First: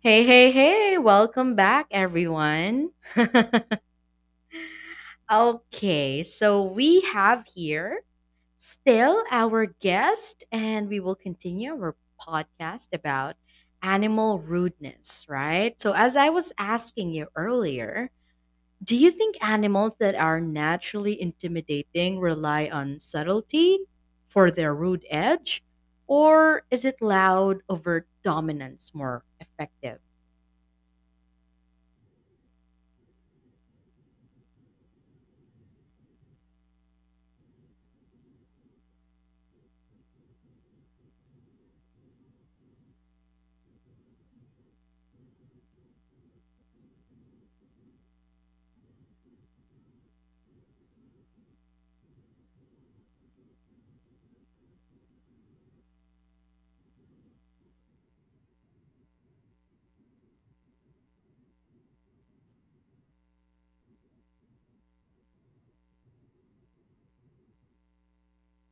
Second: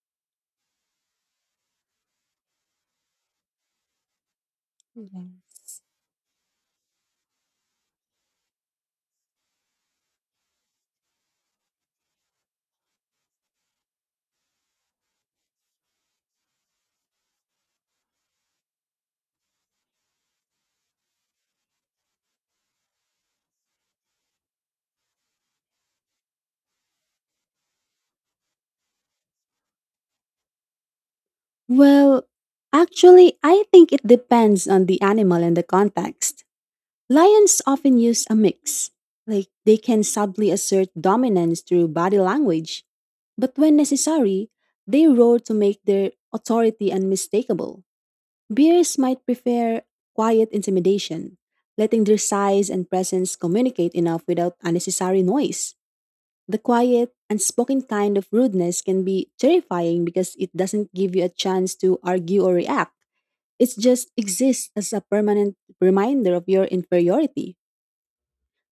Hey, hey, hey, welcome back, everyone. Mhm. Okay, so we have here still our guest, and we will continue our podcast about animal rudeness, right? So, as I was asking you earlier, do you think animals that are naturally intimidating rely on subtlety for their rude edge, or is it loud, overt dominance more effective? Well, actually, I think it depends on the animal and the context. Lions often use a mix, like they can subtly assert dominance through body language, but when necessary, they roar to make their authority unmistakable. Bears might prefer quiet intimidation, letting their size and presence communicate enough without unnecessary noise. The quiet, unspoken kind of rudeness can be terrifying because it doesn't give you a chance to argue or react. It just exists as a permanent reminder of your inferiority.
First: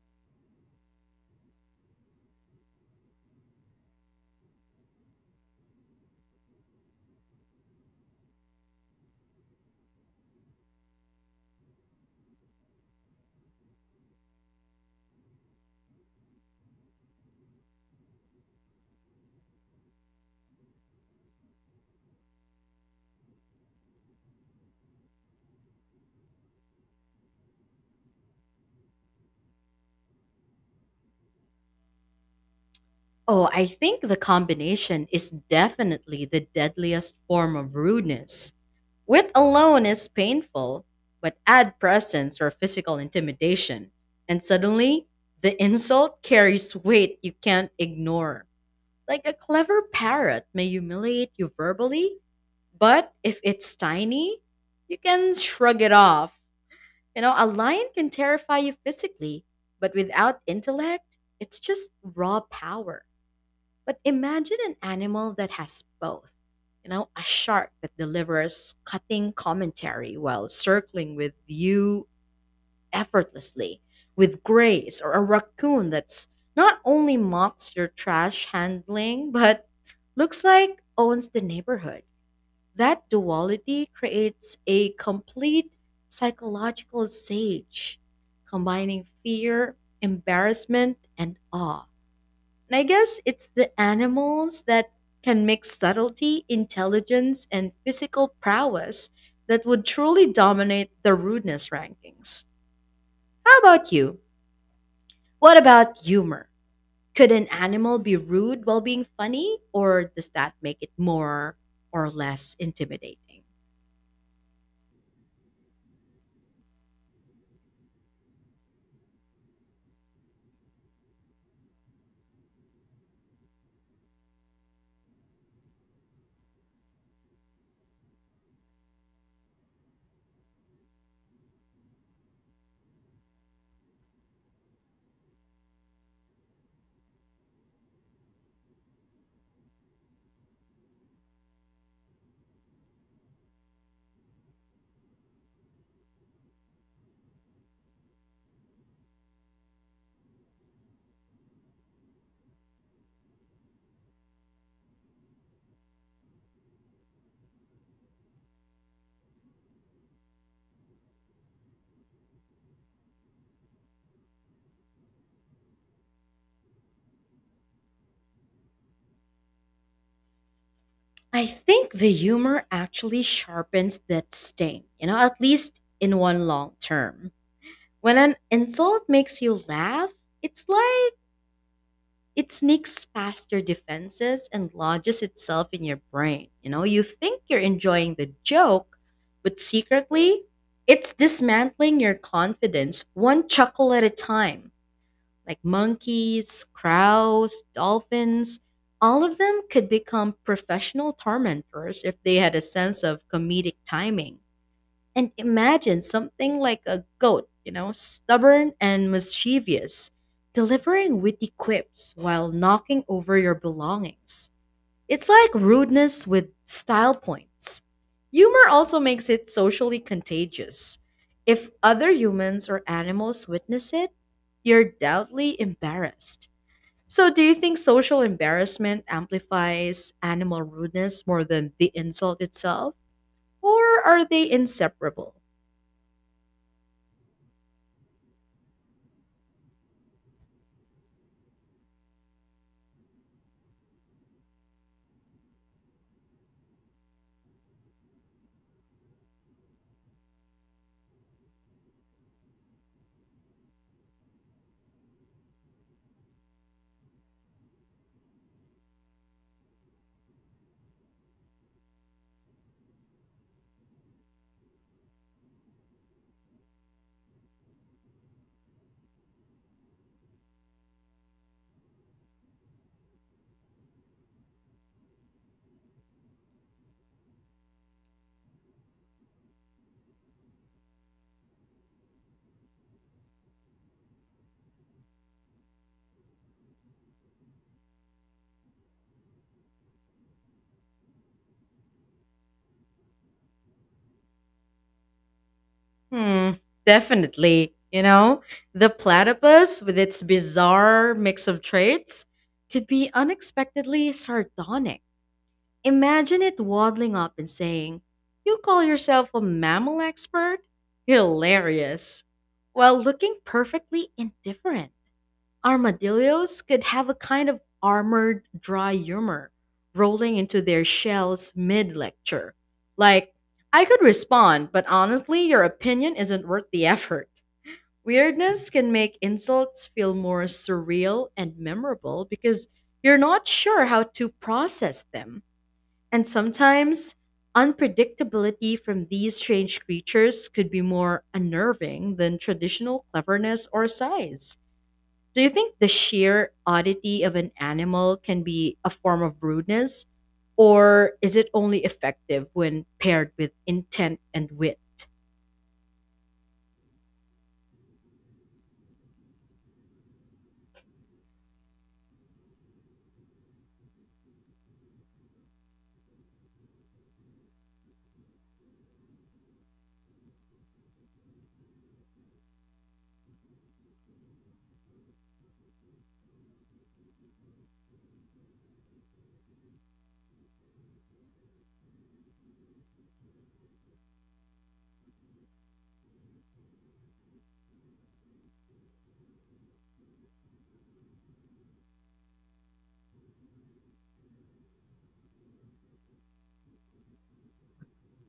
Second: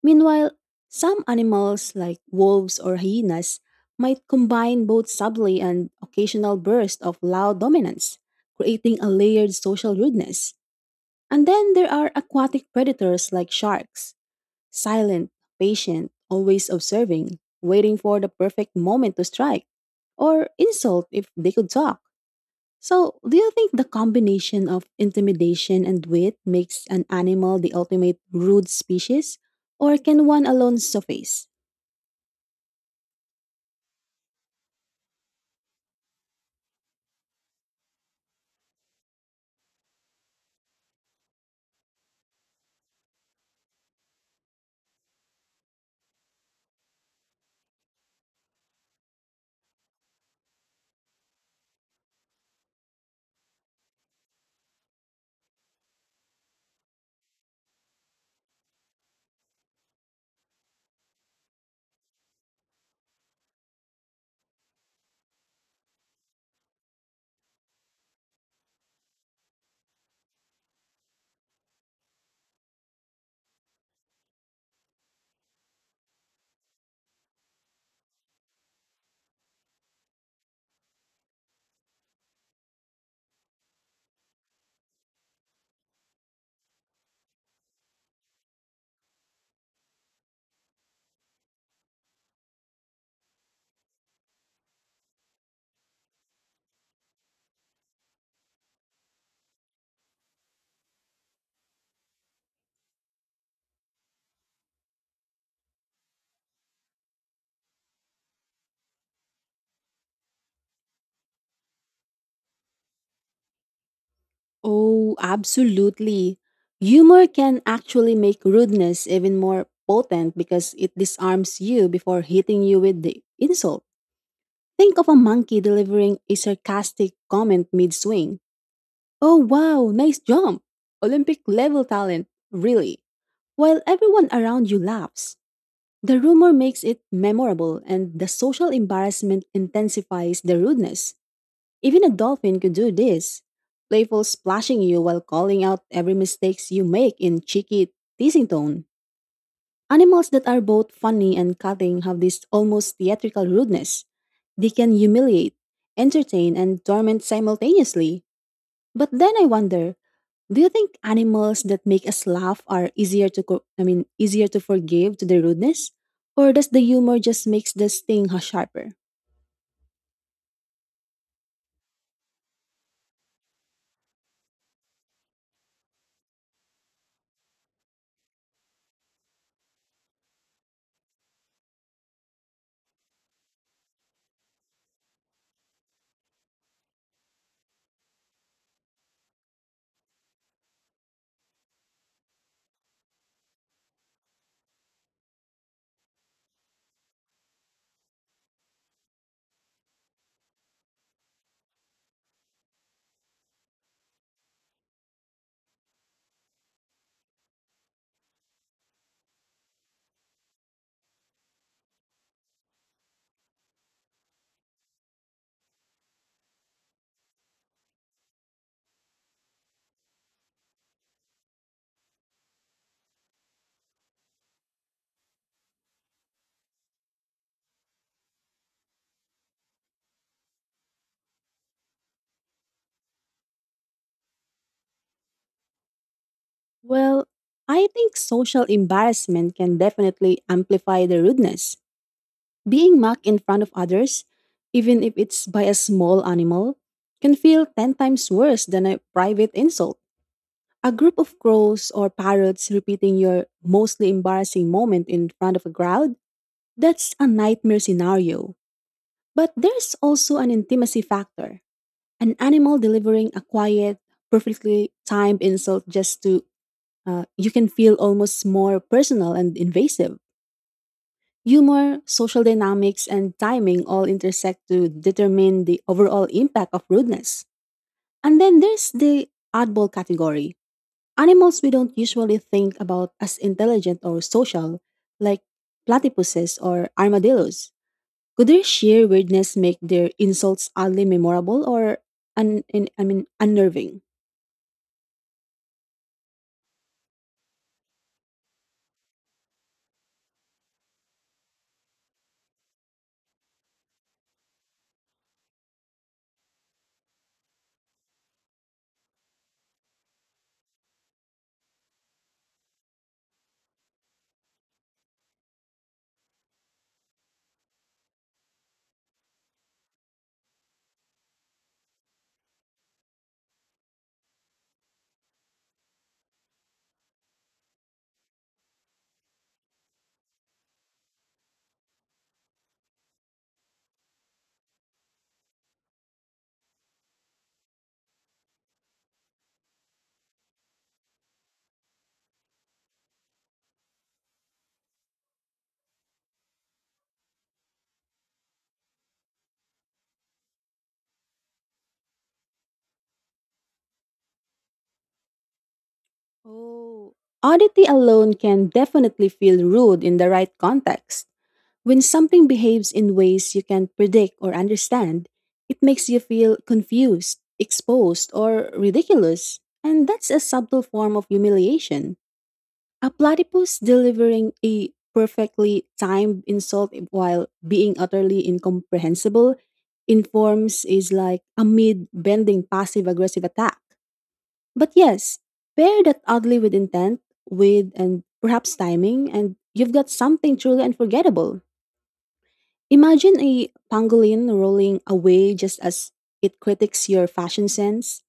Meanwhile, some animals, like wolves or hyenas, might combine both subtly and occasional bursts of loud dominance, creating a layered social rudeness. And then there are aquatic predators like sharks, silent, patient, always observing, waiting for the perfect moment to strike, or insult if they could talk. So, do you think the combination of intimidation and wit makes an animal the ultimate rude species? Or can one alone suffice? Oh, I think the combination is definitely the deadliest form of rudeness. Wit alone is painful, but add presence or physical intimidation, and suddenly the insult carries weight you can't ignore. Like a clever parrot may humiliate you verbally, but if it's tiny, you can shrug it off. You know, a lion can terrify you physically, but without intellect, it's just raw power. But imagine an animal that has both. You know, a shark that delivers cutting commentary while circling with you effortlessly, with grace, or a raccoon that's not only mocks your trash handling, but looks like owns the neighborhood. That duality creates a complete psychological sage, combining fear, embarrassment, and awe. And I guess it's the animals that can mix subtlety, intelligence, and physical prowess that would truly dominate the rudeness rankings. How about you? What about humor? Could an animal be rude while being funny, or does that make it more or less intimidating? Oh, absolutely. Humor can actually make rudeness even more potent because it disarms you before hitting you with the insult. Think of a monkey delivering a sarcastic comment mid swing. Oh, wow, nice jump! Olympic level talent, really. While everyone around you laughs, the rumor makes it memorable and the social embarrassment intensifies the rudeness. Even a dolphin could do this. Playful splashing you while calling out every mistakes you make in cheeky teasing tone. Animals that are both funny and cutting have this almost theatrical rudeness. They can humiliate, entertain, and torment simultaneously. But then I wonder, do you think animals that make us laugh are easier to I mean easier to forgive to their rudeness or does the humor just makes the sting sharper? I think the humor actually sharpens that sting, you know, at least in one long term. When an insult makes you laugh, it's like it sneaks past your defenses and lodges itself in your brain. You know, you think you're enjoying the joke, but secretly, it's dismantling your confidence one chuckle at a time. Like monkeys, crows, dolphins, all of them could become professional tormentors if they had a sense of comedic timing. And imagine something like a goat, you know, stubborn and mischievous, delivering witty quips while knocking over your belongings. It's like rudeness with style points. Humor also makes it socially contagious. If other humans or animals witness it, you're doubtly embarrassed. So, do you think social embarrassment amplifies animal rudeness more than the insult itself? Or are they inseparable? Well, I think social embarrassment can definitely amplify the rudeness. Being mocked in front of others, even if it's by a small animal, can feel 10 times worse than a private insult. A group of crows or parrots repeating your mostly embarrassing moment in front of a crowd, that's a nightmare scenario. But there's also an intimacy factor, an animal delivering a quiet, perfectly timed insult just to you can feel almost more personal and invasive. Humor, social dynamics, and timing all intersect to determine the overall impact of rudeness. And then there's the oddball category, animals we don't usually think about as intelligent or social, like platypuses or armadillos. Could their sheer weirdness make their insults oddly memorable or I mean unnerving? Hmm, Definitely. You know, the platypus, with its bizarre mix of traits, could be unexpectedly sardonic. Imagine it waddling up and saying, "You call yourself a mammal expert? Hilarious." While looking perfectly indifferent. Armadillos could have a kind of armored dry humor rolling into their shells mid lecture. Like, "I could respond, but honestly, your opinion isn't worth the effort." Weirdness can make insults feel more surreal and memorable because you're not sure how to process them. And sometimes, unpredictability from these strange creatures could be more unnerving than traditional cleverness or size. Do you think the sheer oddity of an animal can be a form of rudeness? Or is it only effective when paired with intent and wit? Oh, oddity alone can definitely feel rude in the right context. When something behaves in ways you can't predict or understand, it makes you feel confused, exposed, or ridiculous. And that's a subtle form of humiliation. A platypus delivering a perfectly timed insult while being utterly incomprehensible informs is like a mid bending passive aggressive attack. But yes, pair that oddly with intent, with and perhaps timing, and you've got something truly unforgettable. Imagine a pangolin rolling away just as it critiques your fashion sense.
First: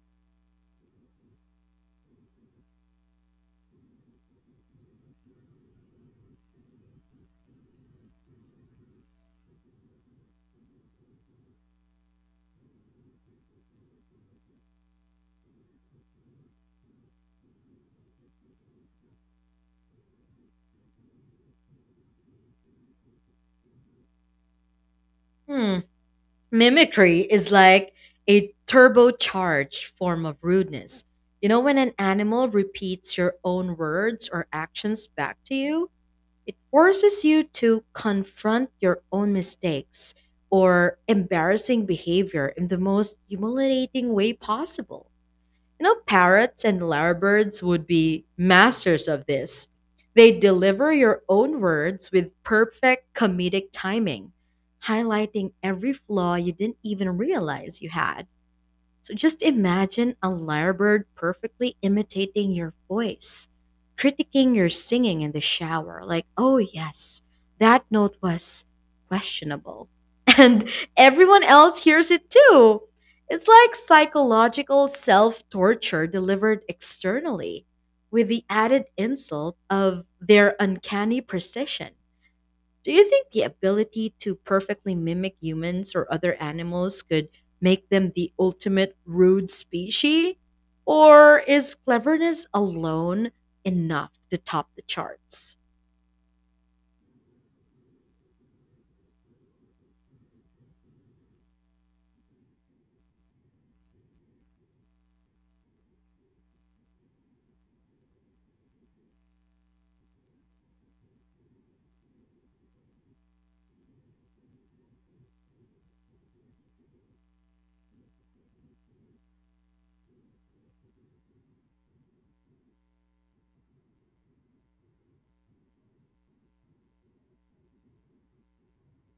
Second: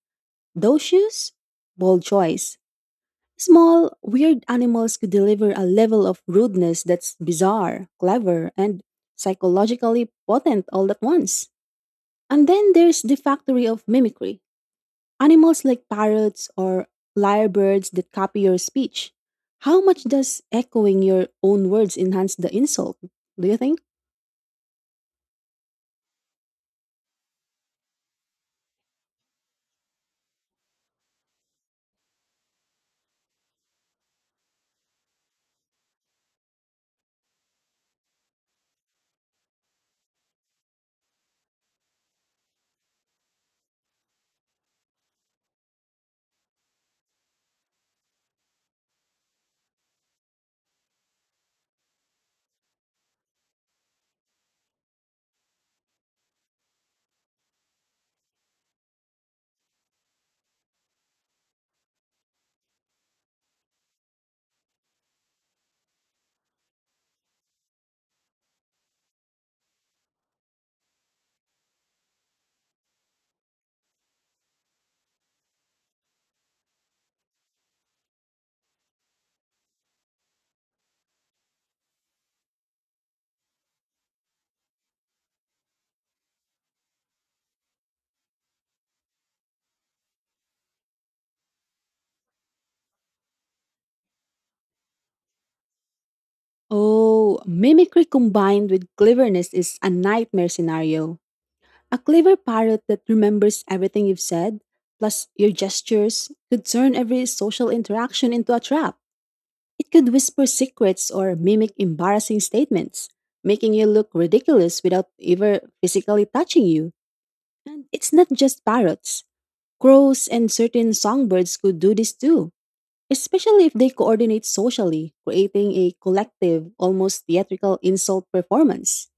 Those shoes? Bold choice. Small, weird animals could deliver a level of rudeness that's bizarre, clever, and psychologically potent all at once. And then there's the factory of mimicry, animals like parrots or lyrebirds that copy your speech. How much does echoing your own words enhance the insult? Do you think? Hmm. Mimicry is like a turbocharged form of rudeness. You know, when an animal repeats your own words or actions back to you, it forces you to confront your own mistakes or embarrassing behavior in the most humiliating way possible. You know, parrots and lyrebirds would be masters of this. They deliver your own words with perfect comedic timing, highlighting every flaw you didn't even realize you had. So just imagine a lyrebird perfectly imitating your voice, critiquing your singing in the shower, like, "Oh yes, that note was questionable." And everyone else hears it too. It's like psychological self torture delivered externally with the added insult of their uncanny precision. Do you think the ability to perfectly mimic humans or other animals could make them the ultimate rude species? Or is cleverness alone enough to top the charts? Oh, mimicry combined with cleverness is a nightmare scenario. A clever parrot that remembers everything you've said, plus your gestures, could turn every social interaction into a trap. It could whisper secrets or mimic embarrassing statements, making you look ridiculous without ever physically touching you. And it's not just parrots. Crows and certain songbirds could do this too, especially if they coordinate socially, creating a collective, almost theatrical insult performance.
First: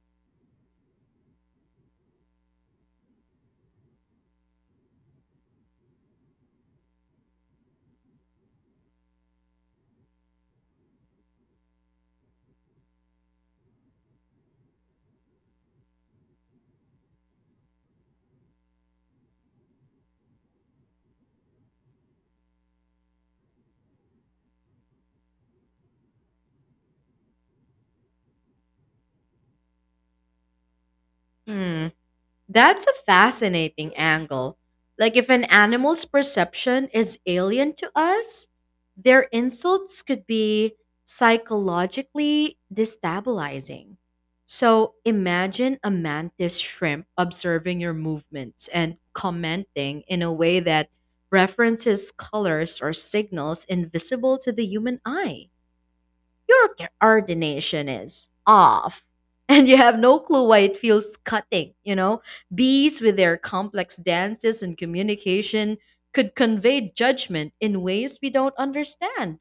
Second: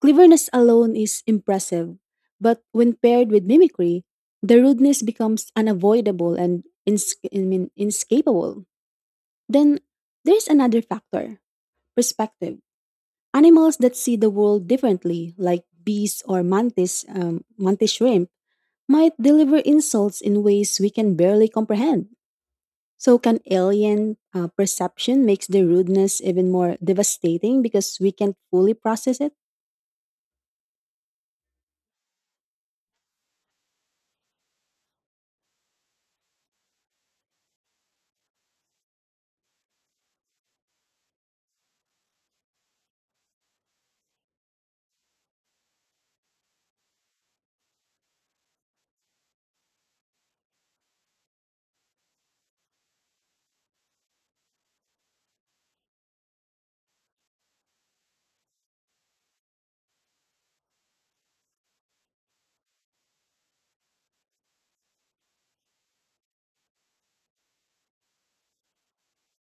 Cleverness alone is impressive, but when paired with mimicry, the rudeness becomes unavoidable and I mean, inescapable. Then there's another factor, perspective. Animals that see the world differently, like bees or mantis shrimp, might deliver insults in ways we can barely comprehend. So, can alien perception makes the rudeness even more devastating because we can't fully process it? Hmm. That's a fascinating angle. Like, if an animal's perception is alien to us, their insults could be psychologically destabilizing. So, imagine a mantis shrimp observing your movements and commenting in a way that references colors or signals invisible to the human eye. "Your coordination is off." And you have no clue why it feels cutting, you know? Bees, with their complex dances and communication, could convey judgment in ways we don't understand,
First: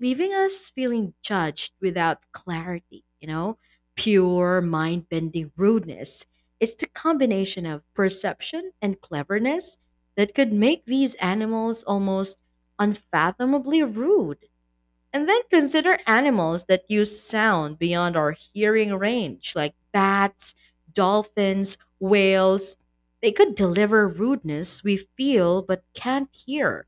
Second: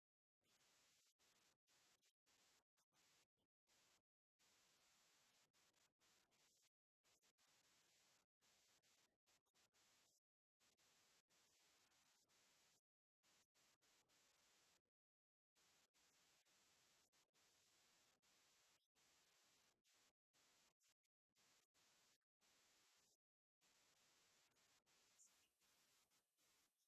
leaving us feeling judged without clarity, you know? Pure mind bending rudeness. It's the combination of perception and cleverness that could make these animals almost unfathomably rude. And then consider animals that use sound beyond our hearing range, like bats, dolphins, whales. They could deliver rudeness we feel but can't hear,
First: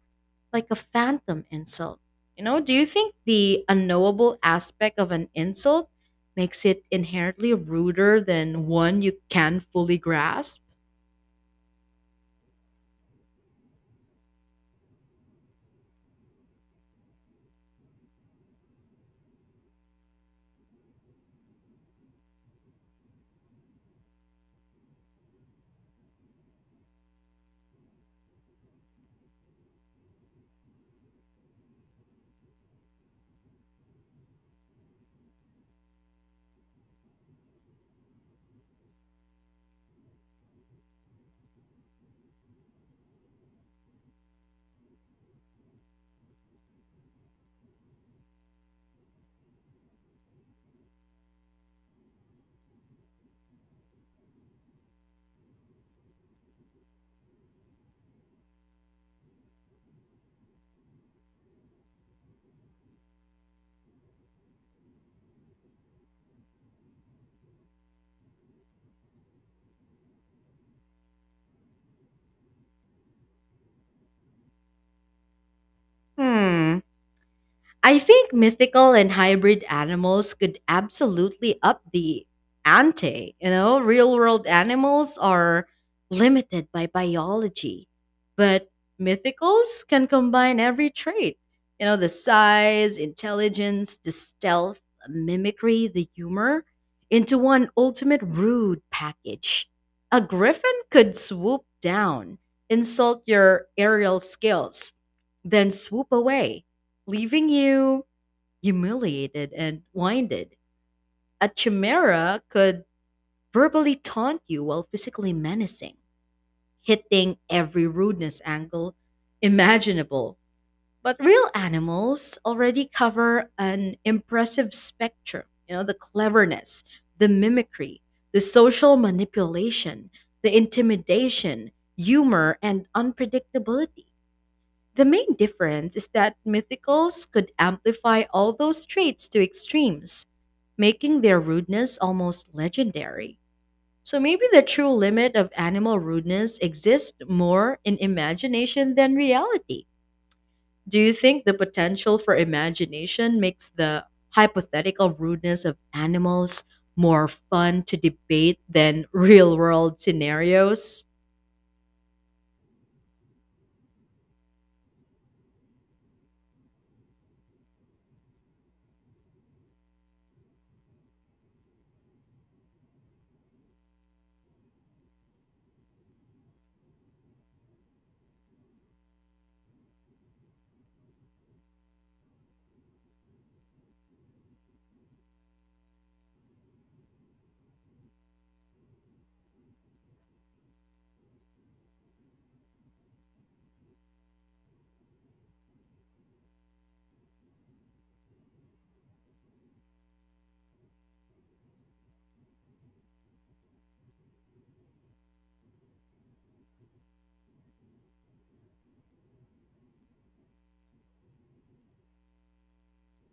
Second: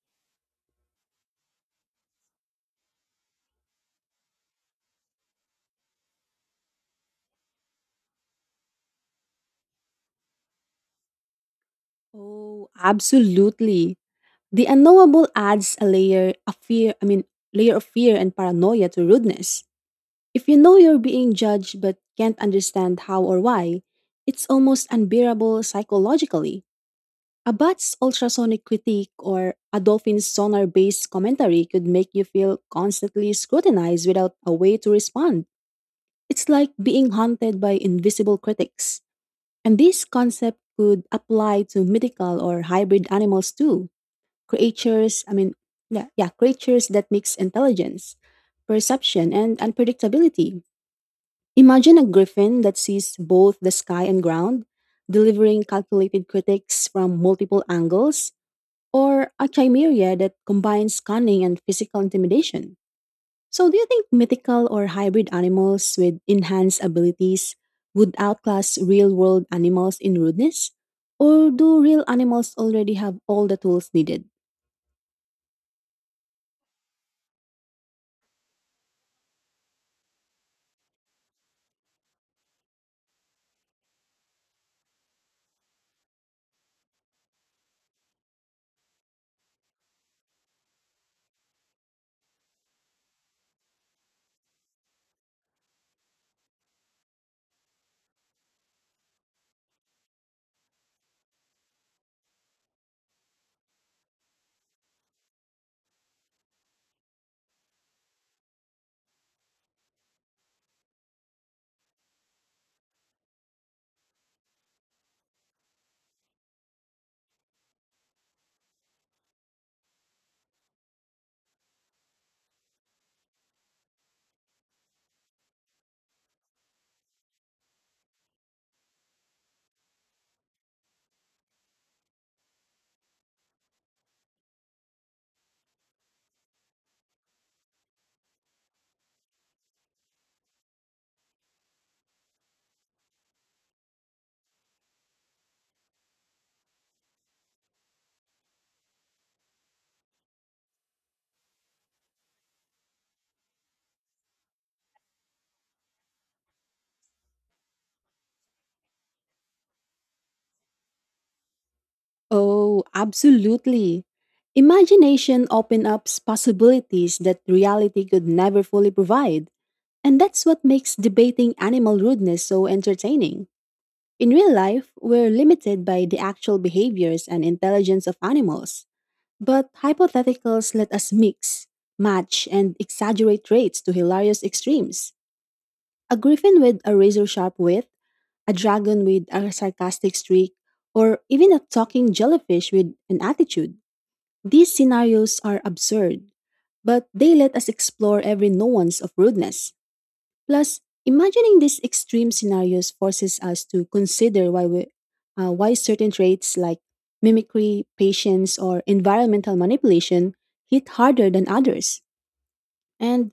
like a phantom insult. You know, do you think the unknowable aspect of an insult makes it inherently ruder than one you can fully grasp? Oh, absolutely. The unknowable adds a layer of layer of fear and paranoia to rudeness. If you know you're being judged but can't understand how or why, it's almost unbearable psychologically. A bat's ultrasonic critique or a dolphin's sonar based commentary could make you feel constantly scrutinized without a way to respond. It's like being haunted by invisible critics. And this concept could apply to mythical or hybrid animals too, creatures I mean yeah, yeah creatures that mix intelligence, perception and unpredictability. Imagine a griffin that sees both the sky and ground, delivering calculated critiques from multiple angles, or a chimera that combines cunning and physical intimidation. So do you think mythical or hybrid animals with enhanced abilities would outclass real world animals in rudeness, or do real animals already have all the tools needed? Hmm. I think mythical and hybrid animals could absolutely up the ante. You know, real world animals are limited by biology, but mythicals can combine every trait. You know, the size, intelligence, the stealth, mimicry, the humor into one ultimate rude package. A griffin could swoop down, insult your aerial skills then swoop away, leaving you humiliated and blinded. A chimera could verbally taunt you while physically menacing, hitting every rudeness angle imaginable. But real animals already cover an impressive spectrum. You know, the cleverness, the mimicry, the social manipulation, the intimidation, humor, and unpredictability the main difference is that mythicals could amplify all those traits to extremes, making their rudeness almost legendary. So maybe the true limit of animal rudeness exists more in imagination than reality. Do you think the potential for imagination makes the hypothetical rudeness of animals more fun to debate than real world scenarios? Oh, absolutely. Imagination opens up possibilities that reality could never fully provide, and that's what makes debating animal rudeness so entertaining. In real life, we're limited by the actual behaviors and intelligence of animals, but hypotheticals let us mix, match, and exaggerate traits to hilarious extremes. A griffin with a razor sharp wit, a dragon with a sarcastic streak, or even a talking jellyfish with an attitude. These scenarios are absurd, but they let us explore every nuance of rudeness. Plus, imagining these extreme scenarios forces us to consider why certain traits like mimicry, patience, or environmental manipulation hit harder than others. And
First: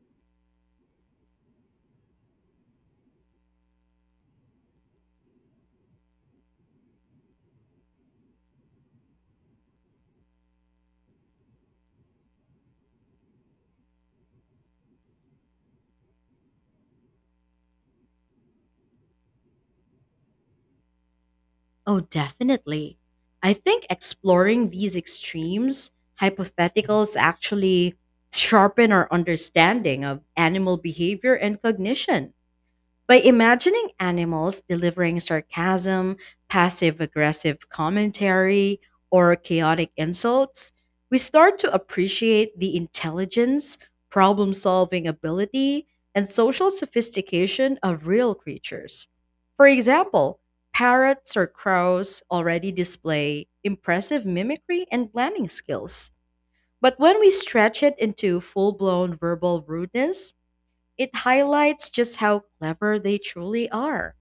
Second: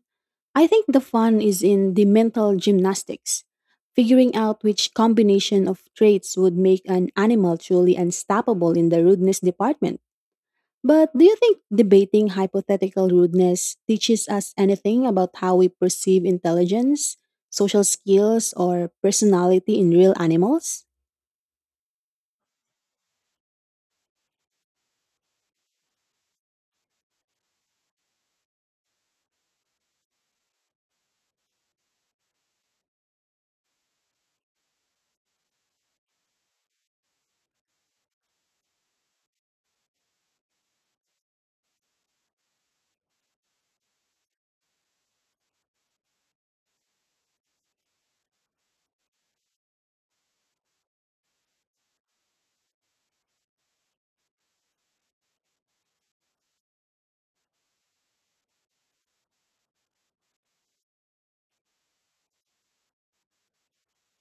I think the fun is in the mental gymnastics, figuring out which combination of traits would make an animal truly unstoppable in the rudeness department. But do you think debating hypothetical rudeness teaches us anything about how we perceive intelligence, social skills, or personality in real animals? Oh, definitely. I think exploring these extremes, hypotheticals actually sharpen our understanding of animal behavior and cognition. By imagining animals delivering sarcasm, passive aggressive commentary, or chaotic insults, we start to appreciate the intelligence, problem solving ability, and social sophistication of real creatures. For example, parrots or crows already display impressive mimicry and planning skills. But when we stretch it into full blown verbal rudeness, it highlights just how clever they truly are.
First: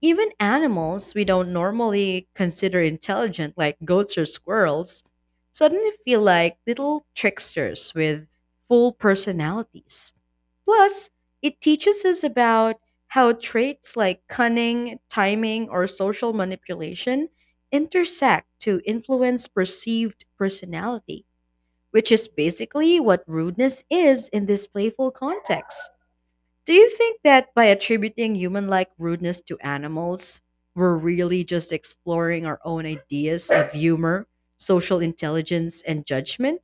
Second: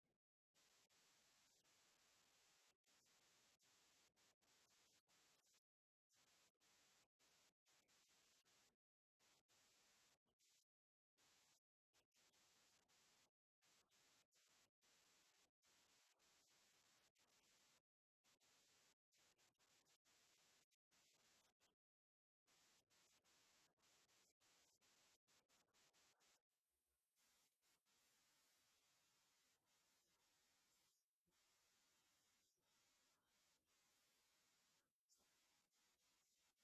Even animals we don't normally consider intelligent, like goats or squirrels, suddenly feel like little tricksters with full personalities. Plus, it teaches us about how traits like cunning, timing, or social manipulation intersect to influence perceived personality, which is basically what rudeness is in this playful context. Do you think that by attributing human like rudeness to animals, we're really just exploring our own ideas of humor, social intelligence, and judgment?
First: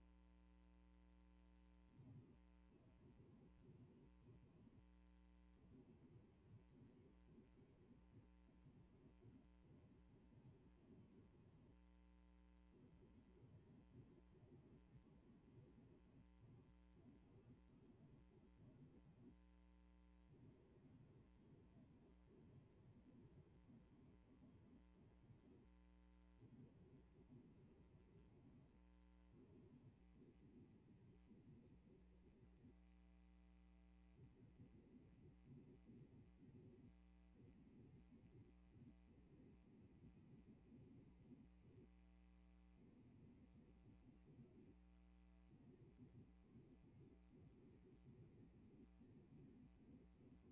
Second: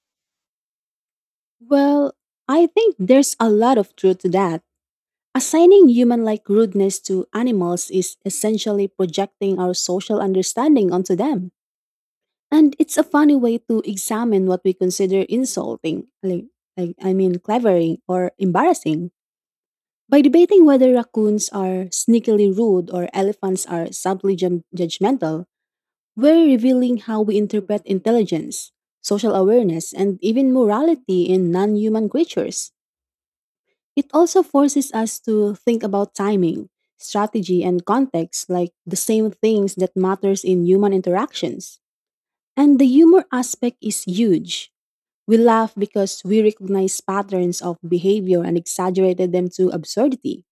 Well, I think there's a lot of truth to that. Assigning human like rudeness to animals is essentially projecting our social understanding onto them. And it's a funny way to examine what we consider insulting, like, clevering or embarrassing. By debating whether raccoons are sneakily rude or elephants are subtly judgmental, we're revealing how we interpret intelligence, social awareness, and even morality in non human creatures. It also forces us to think about timing, strategy, and context like the same things that matters in human interactions. And the humor aspect is huge. We laugh because we recognize patterns of behavior and exaggerated them to absurdity.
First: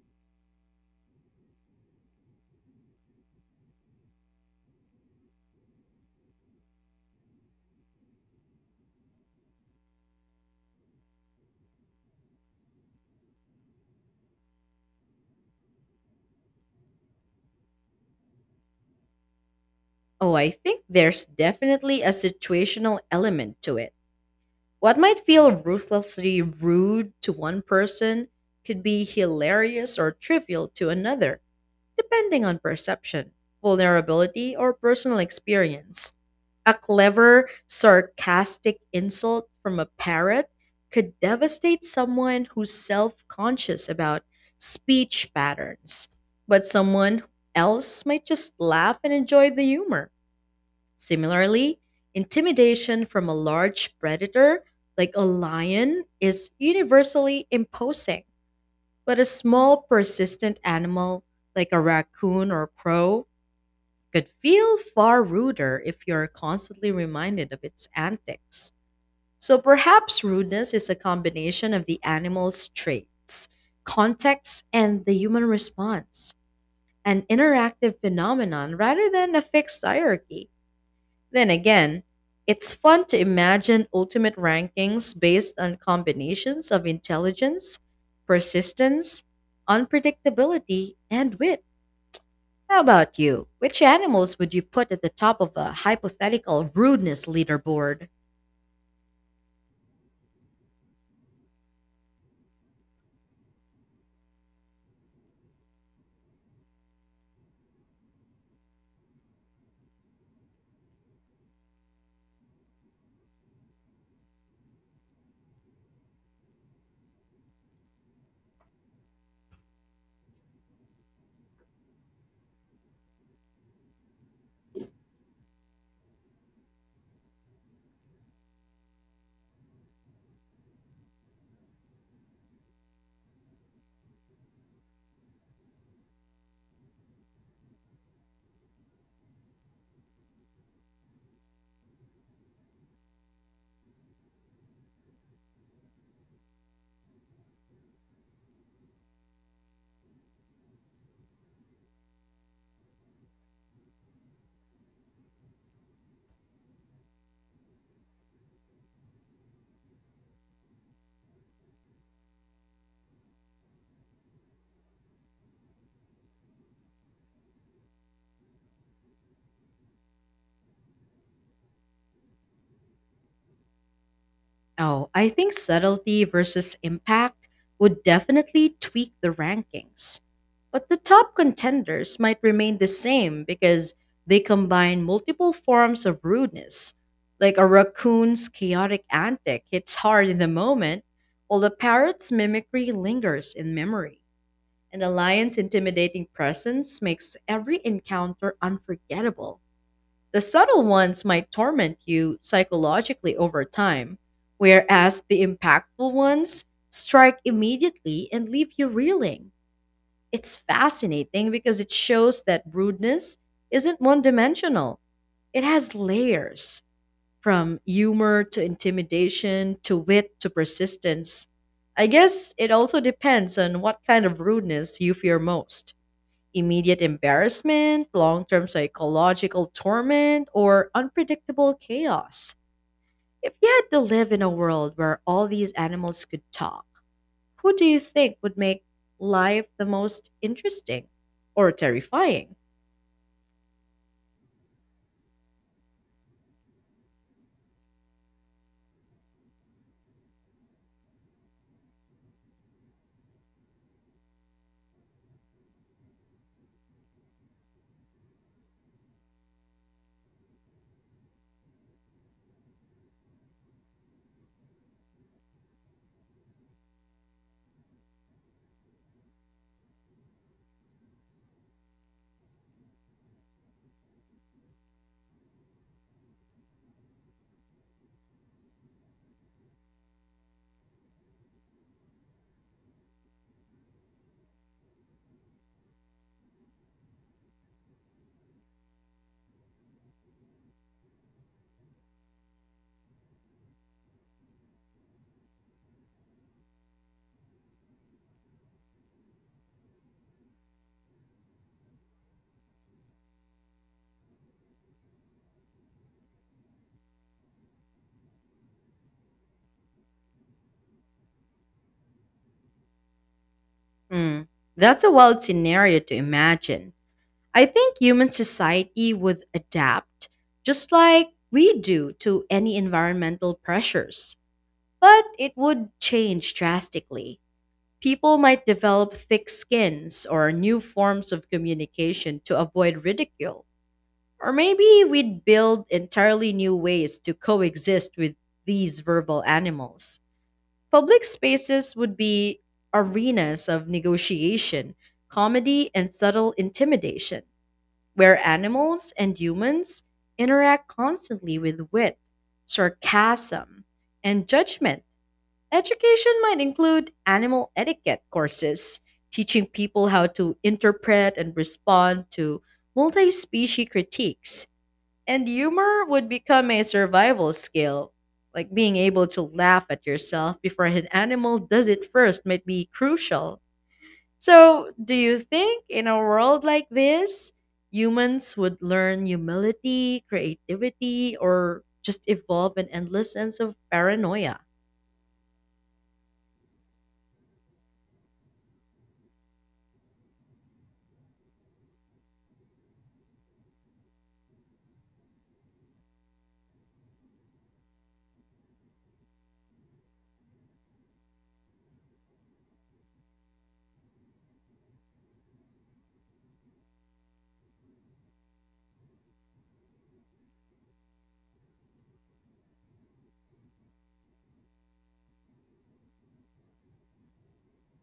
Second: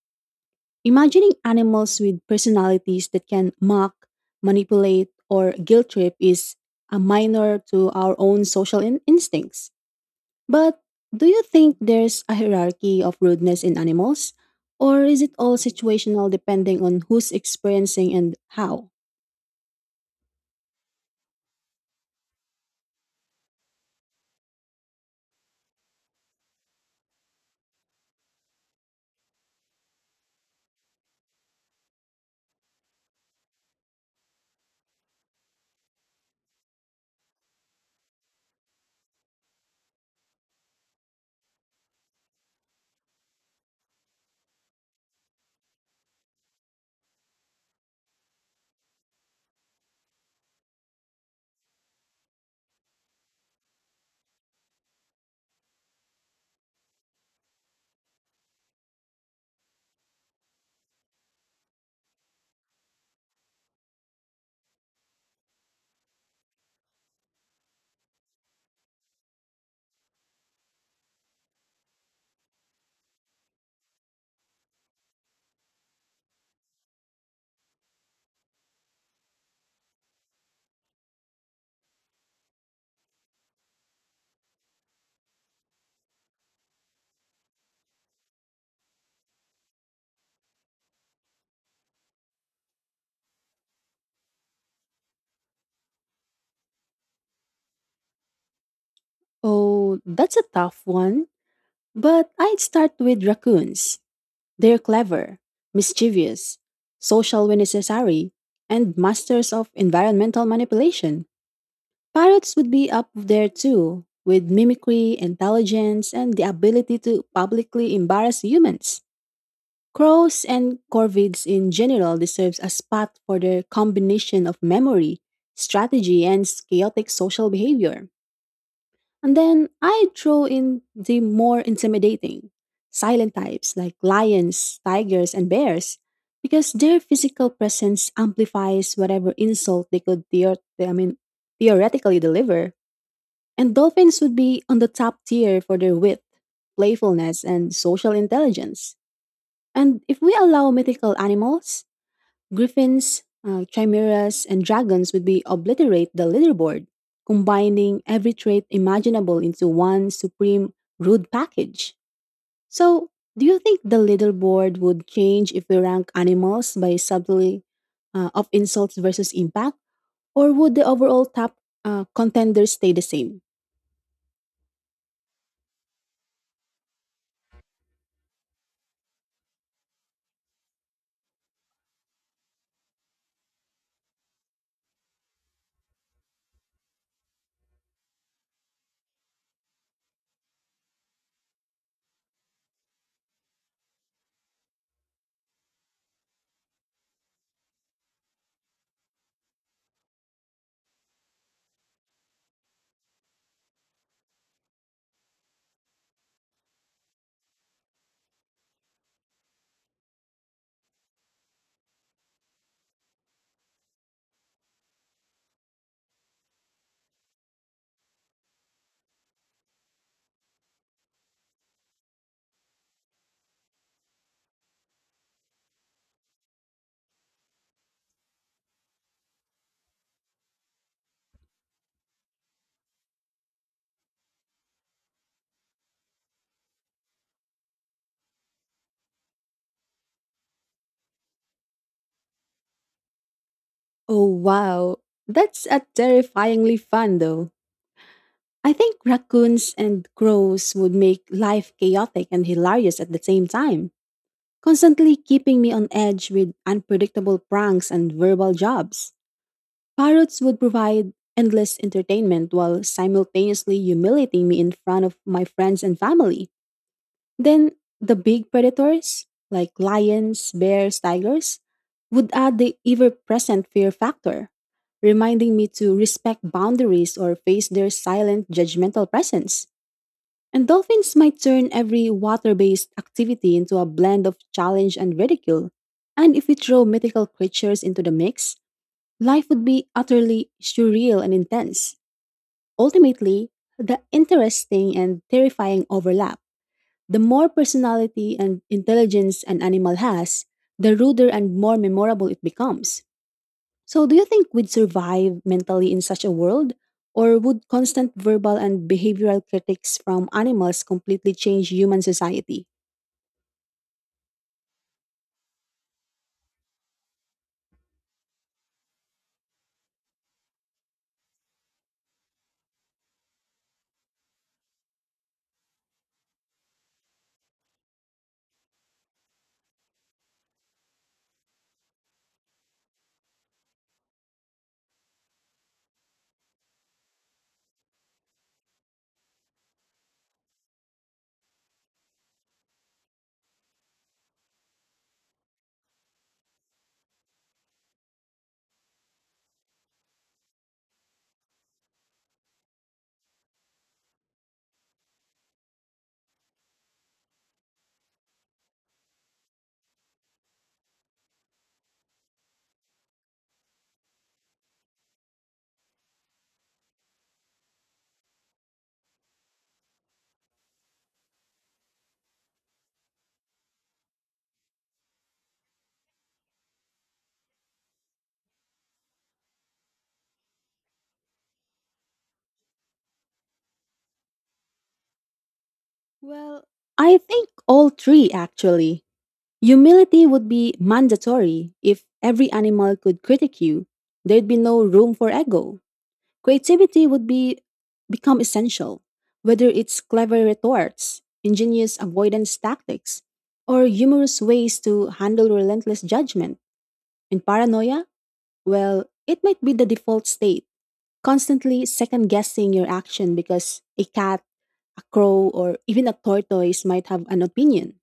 Imagining animals with personalities that can mock, manipulate, or guilt trip is a minor to our own social instincts. But do you think there's a hierarchy of rudeness in animals? Or is it all situational depending on who's experiencing and how? Oh, I think there's definitely a situational element to it. What might feel ruthlessly rude to one person could be hilarious or trivial to another, depending on perception, vulnerability, or personal experience. A clever, sarcastic insult from a parrot could devastate someone who's self conscious about speech patterns, but someone else might just laugh and enjoy the humor. Similarly, intimidation from a large predator like a lion is universally imposing, but a small, persistent animal like a raccoon or crow could feel far ruder if you're constantly reminded of its antics. So perhaps rudeness is a combination of the animal's traits, context, and the human response, an interactive phenomenon rather than a fixed hierarchy. Then again, it's fun to imagine ultimate rankings based on combinations of intelligence, persistence, unpredictability, and wit. How about you? Which animals would you put at the top of a hypothetical rudeness leaderboard? Oh, that's a tough one. But I'd start with raccoons. They're clever, mischievous, social when necessary, and masters of environmental manipulation. Parrots would be up there too, with mimicry, intelligence, and the ability to publicly embarrass humans. Crows and corvids in general deserves a spot for their combination of memory, strategy, and chaotic social behavior. And then I throw in the more intimidating, silent types like lions, tigers, and bears, because their physical presence amplifies whatever insult they could theoretically deliver. And dolphins would be on the top tier for their wit, playfulness, and social intelligence. And if we allow mythical animals, griffins, chimeras, and dragons would be obliterate the leaderboard, combining every trait imaginable into one supreme rude package. So, do you think the leaderboard would change if we rank animals by subtly of insults versus impact, or would the overall top contenders stay the same? Oh, I think subtlety versus impact would definitely tweak the rankings. But the top contenders might remain the same because they combine multiple forms of rudeness. Like a raccoon's chaotic antic hits hard in the moment, while a parrot's mimicry lingers in memory. And the lion's intimidating presence makes every encounter unforgettable. The subtle ones might torment you psychologically over time, whereas the impactful ones strike immediately and leave you reeling. It's fascinating because it shows that rudeness isn't one dimensional, it has layers from humor to intimidation to wit to persistence. I guess it also depends on what kind of rudeness you fear most. Immediate embarrassment, long term psychological torment, or unpredictable chaos. If you had to live in a world where all these animals could talk, who do you think would make life the most interesting or terrifying? Oh, wow. That's a terrifyingly fun, though. I think raccoons and crows would make life chaotic and hilarious at the same time, constantly keeping me on edge with unpredictable pranks and verbal jobs. Parrots would provide endless entertainment while simultaneously humiliating me in front of my friends and family. Then the big predators, like lions, bears, tigers, would add the ever present fear factor, reminding me to respect boundaries or face their silent, judgmental presence. And dolphins might turn every water based activity into a blend of challenge and ridicule. And if we throw mythical creatures into the mix, life would be utterly surreal and intense. Ultimately, the interesting and terrifying overlap, the more personality and intelligence an animal has, the ruder and more memorable it becomes. So, do you think we'd survive mentally in such a world? Or would constant verbal and behavioral critics from animals completely change human society? Hmm, that's a wild scenario to imagine. I think human society would adapt just like we do to any environmental pressures, but it would change drastically. People might develop thick skins or new forms of communication to avoid ridicule. Or maybe we'd build entirely new ways to coexist with these verbal animals. Public spaces would be arenas of negotiation, comedy, and subtle intimidation, where animals and humans interact constantly with wit, sarcasm, and judgment. Education might include animal etiquette courses, teaching people how to interpret and respond to multi species critiques. And humor would become a survival skill. Like being able to laugh at yourself before an animal does it first might be crucial. So, do you think in a world like this, humans would learn humility, creativity, or just evolve an endless sense of paranoia? Well, I think all three, actually. Humility would be mandatory if every animal could critique you. There'd be no room for ego. Creativity would be become essential, whether it's clever retorts, ingenious avoidance tactics, or humorous ways to handle relentless judgment. And paranoia, well, it might be the default state, constantly second guessing your action because a cat, a crow, or even a tortoise might have an opinion.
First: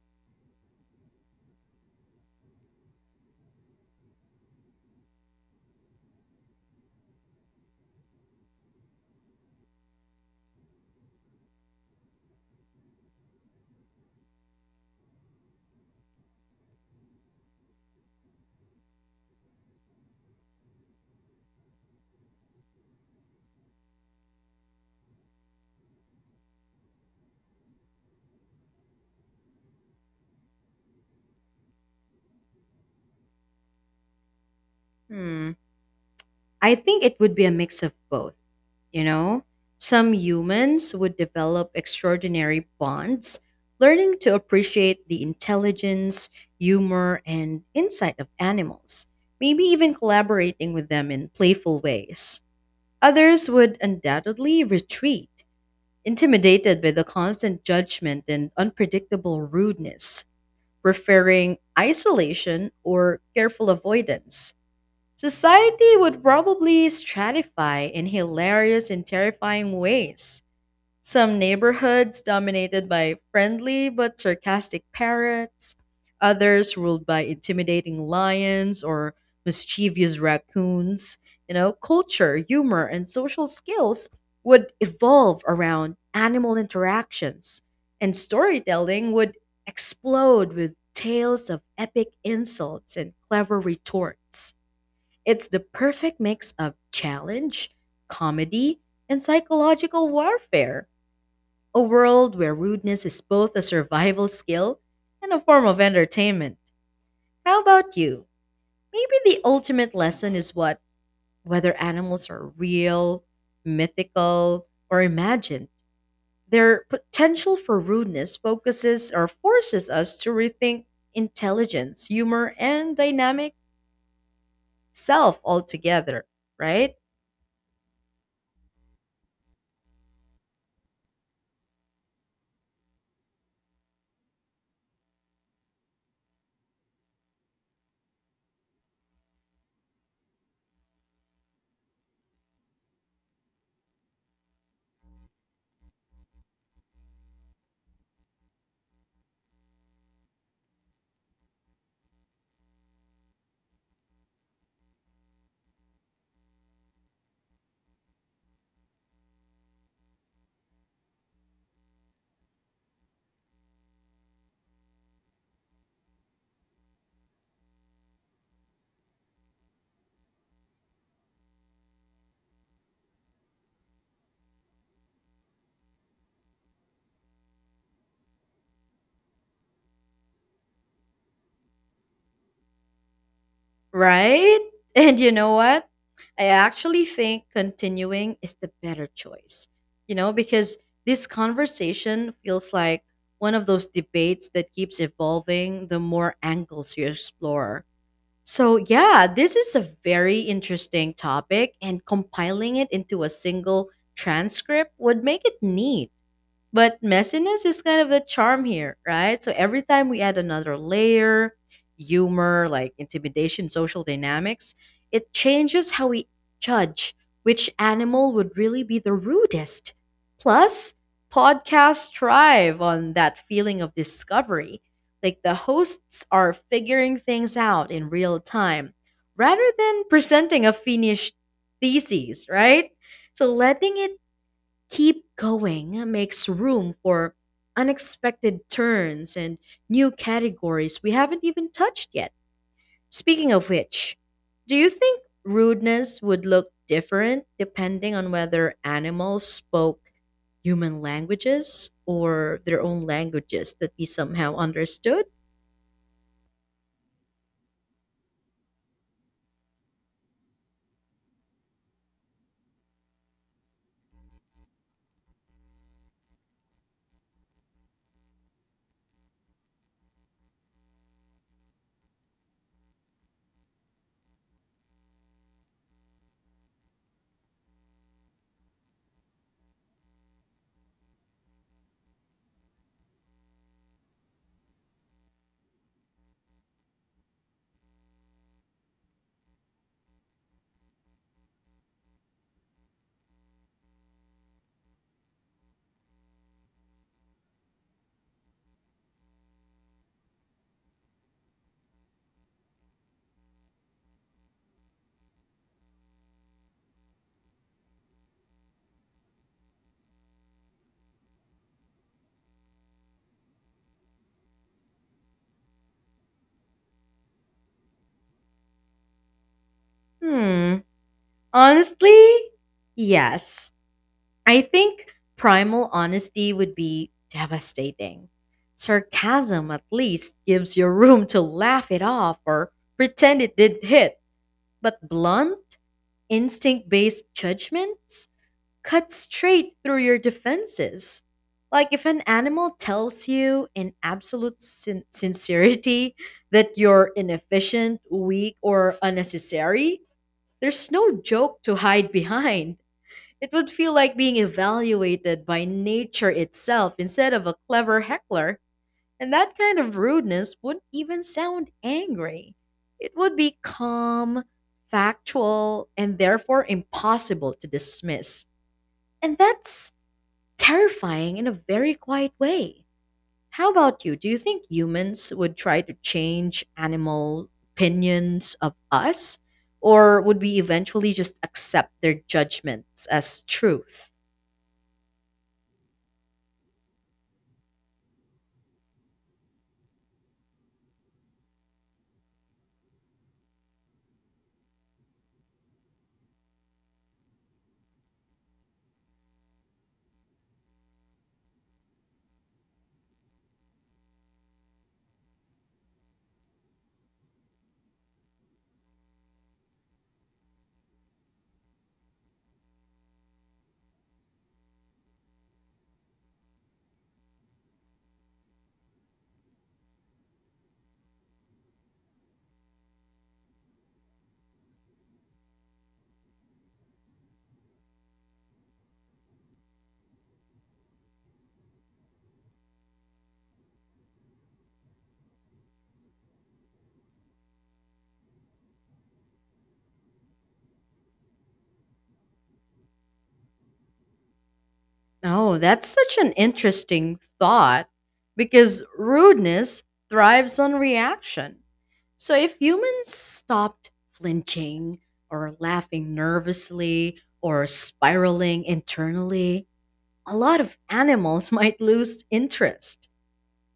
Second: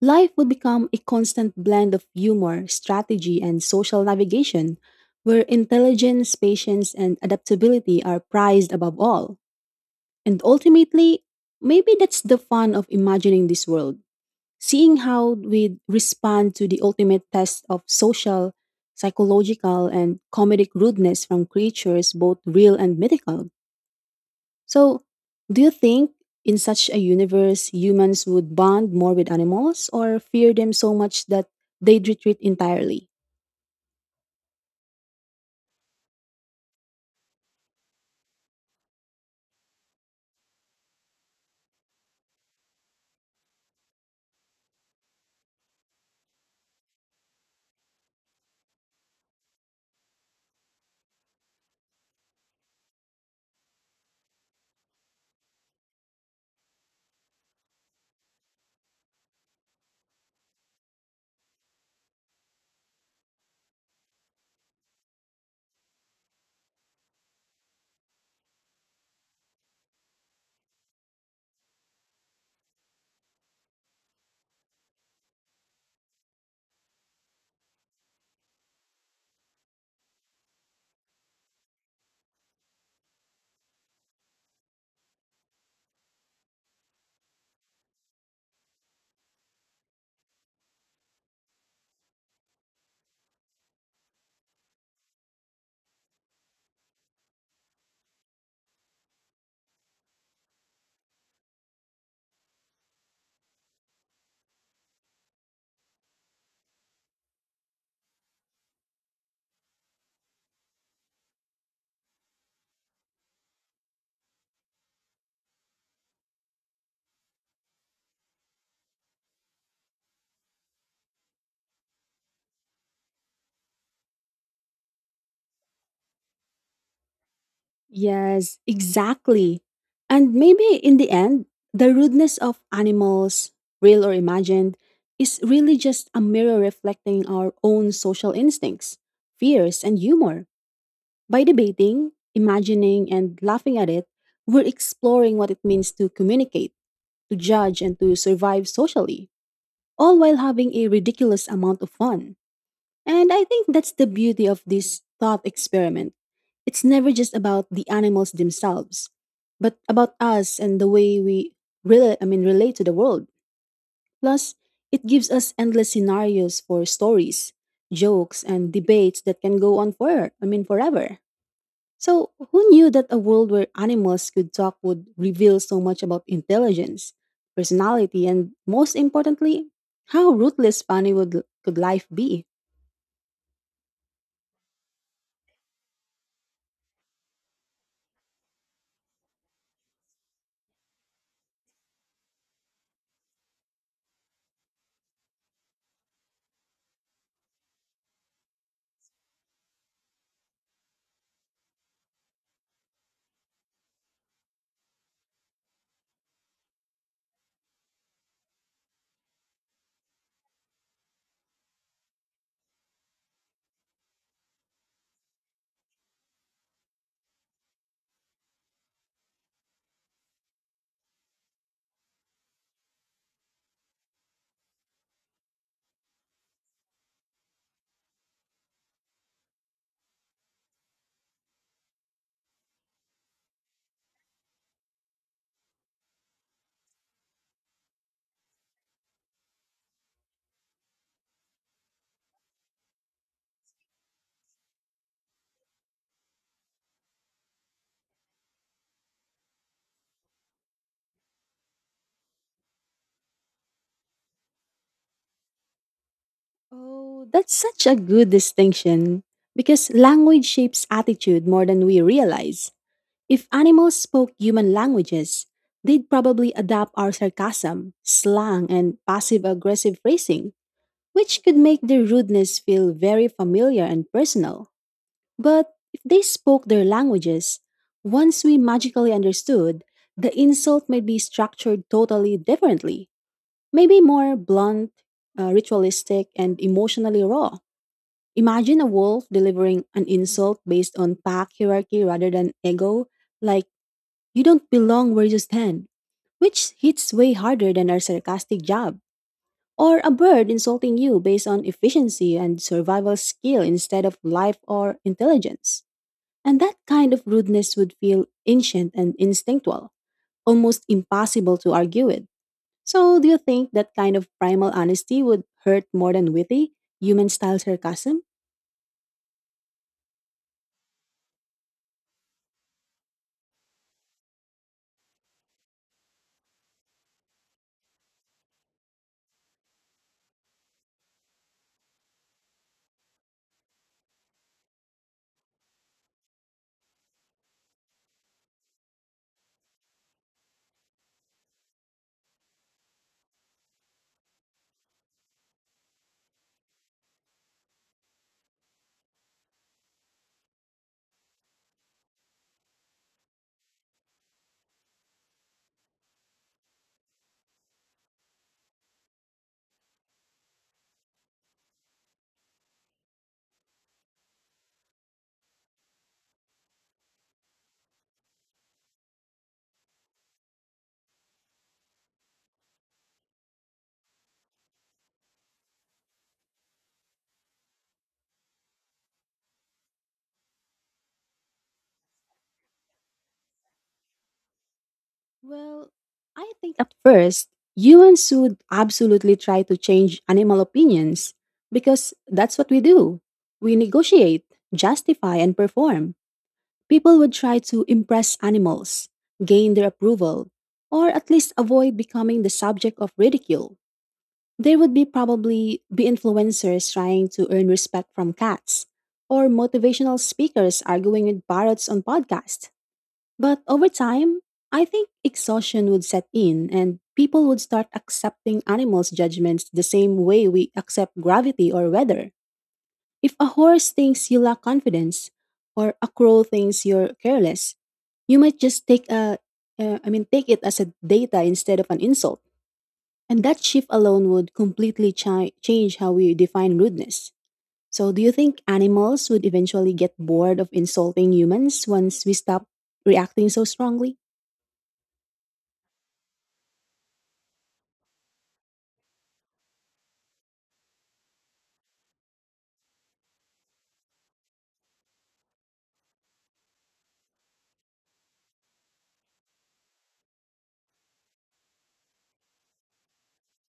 Life would become a constant blend of humor, strategy, and social navigation, where intelligence, patience, and adaptability are prized above all. And ultimately, maybe that's the fun of imagining this world, seeing how we respond to the ultimate test of social, psychological, and comedic rudeness from creatures both real and mythical. So, do you think in such a universe humans would bond more with animals or fear them so much that they'd retreat entirely? Hmm. I think it would be a mix of both, you know? Some humans would develop extraordinary bonds, learning to appreciate the intelligence, humor, and insight of animals, maybe even collaborating with them in playful ways. Others would undoubtedly retreat, intimidated by the constant judgment and unpredictable rudeness, preferring isolation or careful avoidance. Society would probably stratify in hilarious and terrifying ways. Some neighborhoods dominated by friendly but sarcastic parrots, others ruled by intimidating lions or mischievous raccoons. You know, culture, humor, and social skills would evolve around animal interactions, and storytelling would explode with tales of epic insults and clever retorts. It's the perfect mix of challenge, comedy, and psychological warfare. A world where rudeness is both a survival skill and a form of entertainment. How about you? Maybe the ultimate lesson is what whether animals are real, mythical, or imagined. Their potential for rudeness focuses or forces us to rethink intelligence, humor, and dynamic self altogether, right? Yes, exactly. And maybe in the end, the rudeness of animals, real or imagined, is really just a mirror reflecting our own social instincts, fears, and humor. By debating, imagining, and laughing at it, we're exploring what it means to communicate, to judge, and to survive socially, all while having a ridiculous amount of fun. And I think that's the beauty of this thought experiment. It's never just about the animals themselves, but about us and the way we relate to the world. Plus, it gives us endless scenarios for stories, jokes, and debates that can go on forever. So, who knew that a world where animals could talk would reveal so much about intelligence, personality, and most importantly, how ruthless funny could life be? Right? And you know what? I actually think continuing is the better choice. You know, because this conversation feels like one of those debates that keeps evolving the more angles you explore. So, yeah, this is a very interesting topic, and compiling it into a single transcript would make it neat. But messiness is kind of the charm here, right? So every time we add another layer, humor, like intimidation, social dynamics, it changes how we judge which animal would really be the rudest. Plus, podcasts thrive on that feeling of discovery. Like the hosts are figuring things out in real time rather than presenting a finished thesis, right? So letting it keep going makes room for unexpected turns and new categories we haven't even touched yet. Speaking of which, do you think rudeness would look different depending on whether animals spoke human languages or their own languages that we somehow understood? Oh, that's such a good distinction because language shapes attitude more than we realize. If animals spoke human languages, they'd probably adopt our sarcasm, slang, and passive aggressive phrasing, which could make their rudeness feel very familiar and personal. But if they spoke their languages, once we magically understood, the insult might be structured totally differently, maybe more blunt, ritualistic, and emotionally raw. Imagine a wolf delivering an insult based on pack hierarchy rather than ego, like, you don't belong where you stand, which hits way harder than our sarcastic jab. Or a bird insulting you based on efficiency and survival skill instead of life or intelligence. And that kind of rudeness would feel ancient and instinctual, almost impossible to argue with. So, do you think that kind of primal honesty would hurt more than witty, human style sarcasm? Hmm. Honestly, yes. I think primal honesty would be devastating. Sarcasm at least gives you room to laugh it off or pretend it didn't hit. But blunt, instinct based judgments cut straight through your defenses. Like if an animal tells you in absolute sincerity that you're inefficient, weak, or unnecessary, there's no joke to hide behind. It would feel like being evaluated by nature itself instead of a clever heckler, and that kind of rudeness wouldn't even sound angry. It would be calm, factual, and therefore impossible to dismiss. And that's terrifying in a very quiet way. How about you? Do you think humans would try to change animal opinions of us? Or would we eventually just accept their judgments as truth? Well, I think at first, humans should absolutely try to change animal opinions because that's what we do. We negotiate, justify, and perform. People would try to impress animals, gain their approval, or at least avoid becoming the subject of ridicule. There would be probably be influencers trying to earn respect from cats, or motivational speakers arguing with parrots on podcasts. But over time, I think exhaustion would set in and people would start accepting animals' judgments the same way we accept gravity or weather. If a horse thinks you lack confidence, or a crow thinks you're careless, you might just take it as a data instead of an insult. And that shift alone would completely change how we define rudeness. So, do you think animals would eventually get bored of insulting humans once we stop reacting so strongly? Oh, that's such an interesting thought because rudeness thrives on reaction. So if humans stopped flinching or laughing nervously or spiraling internally, a lot of animals might lose interest.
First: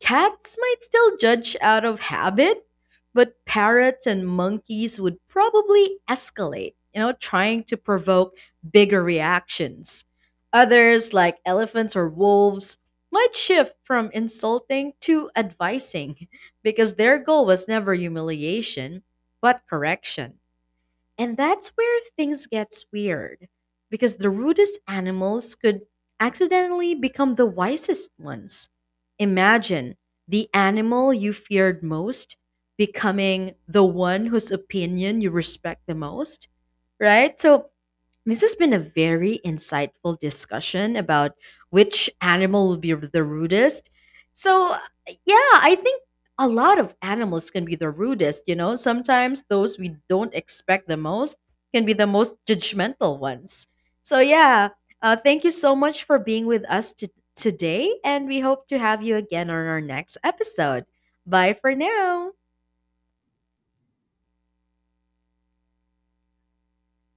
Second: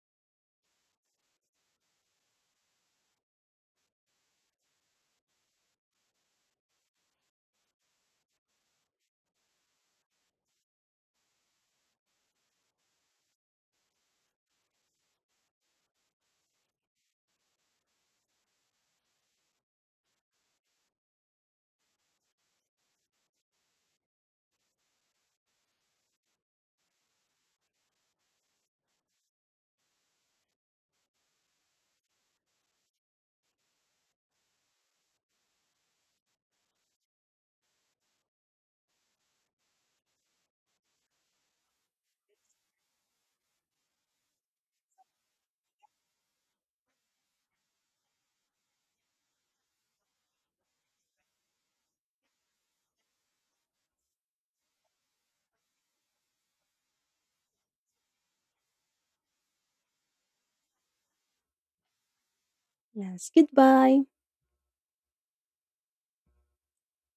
Cats might still judge out of habit, but parrots and monkeys would probably escalate, you know, trying to provoke bigger reactions. Others, like elephants or wolves, might shift from insulting to advising because their goal was never humiliation, but correction. And that's where things gets weird, because the rudest animals could accidentally become the wisest ones. Imagine the animal you feared most becoming the one whose opinion you respect the most, right? So this has been a very insightful discussion about which animal will be the rudest. So, yeah, I think a lot of animals can be the rudest, you know. Sometimes those we don't expect the most can be the most judgmental ones. So, yeah, thank you so much for being with us today, and we hope to have you again on our next episode. Bye for now. Yes, goodbye.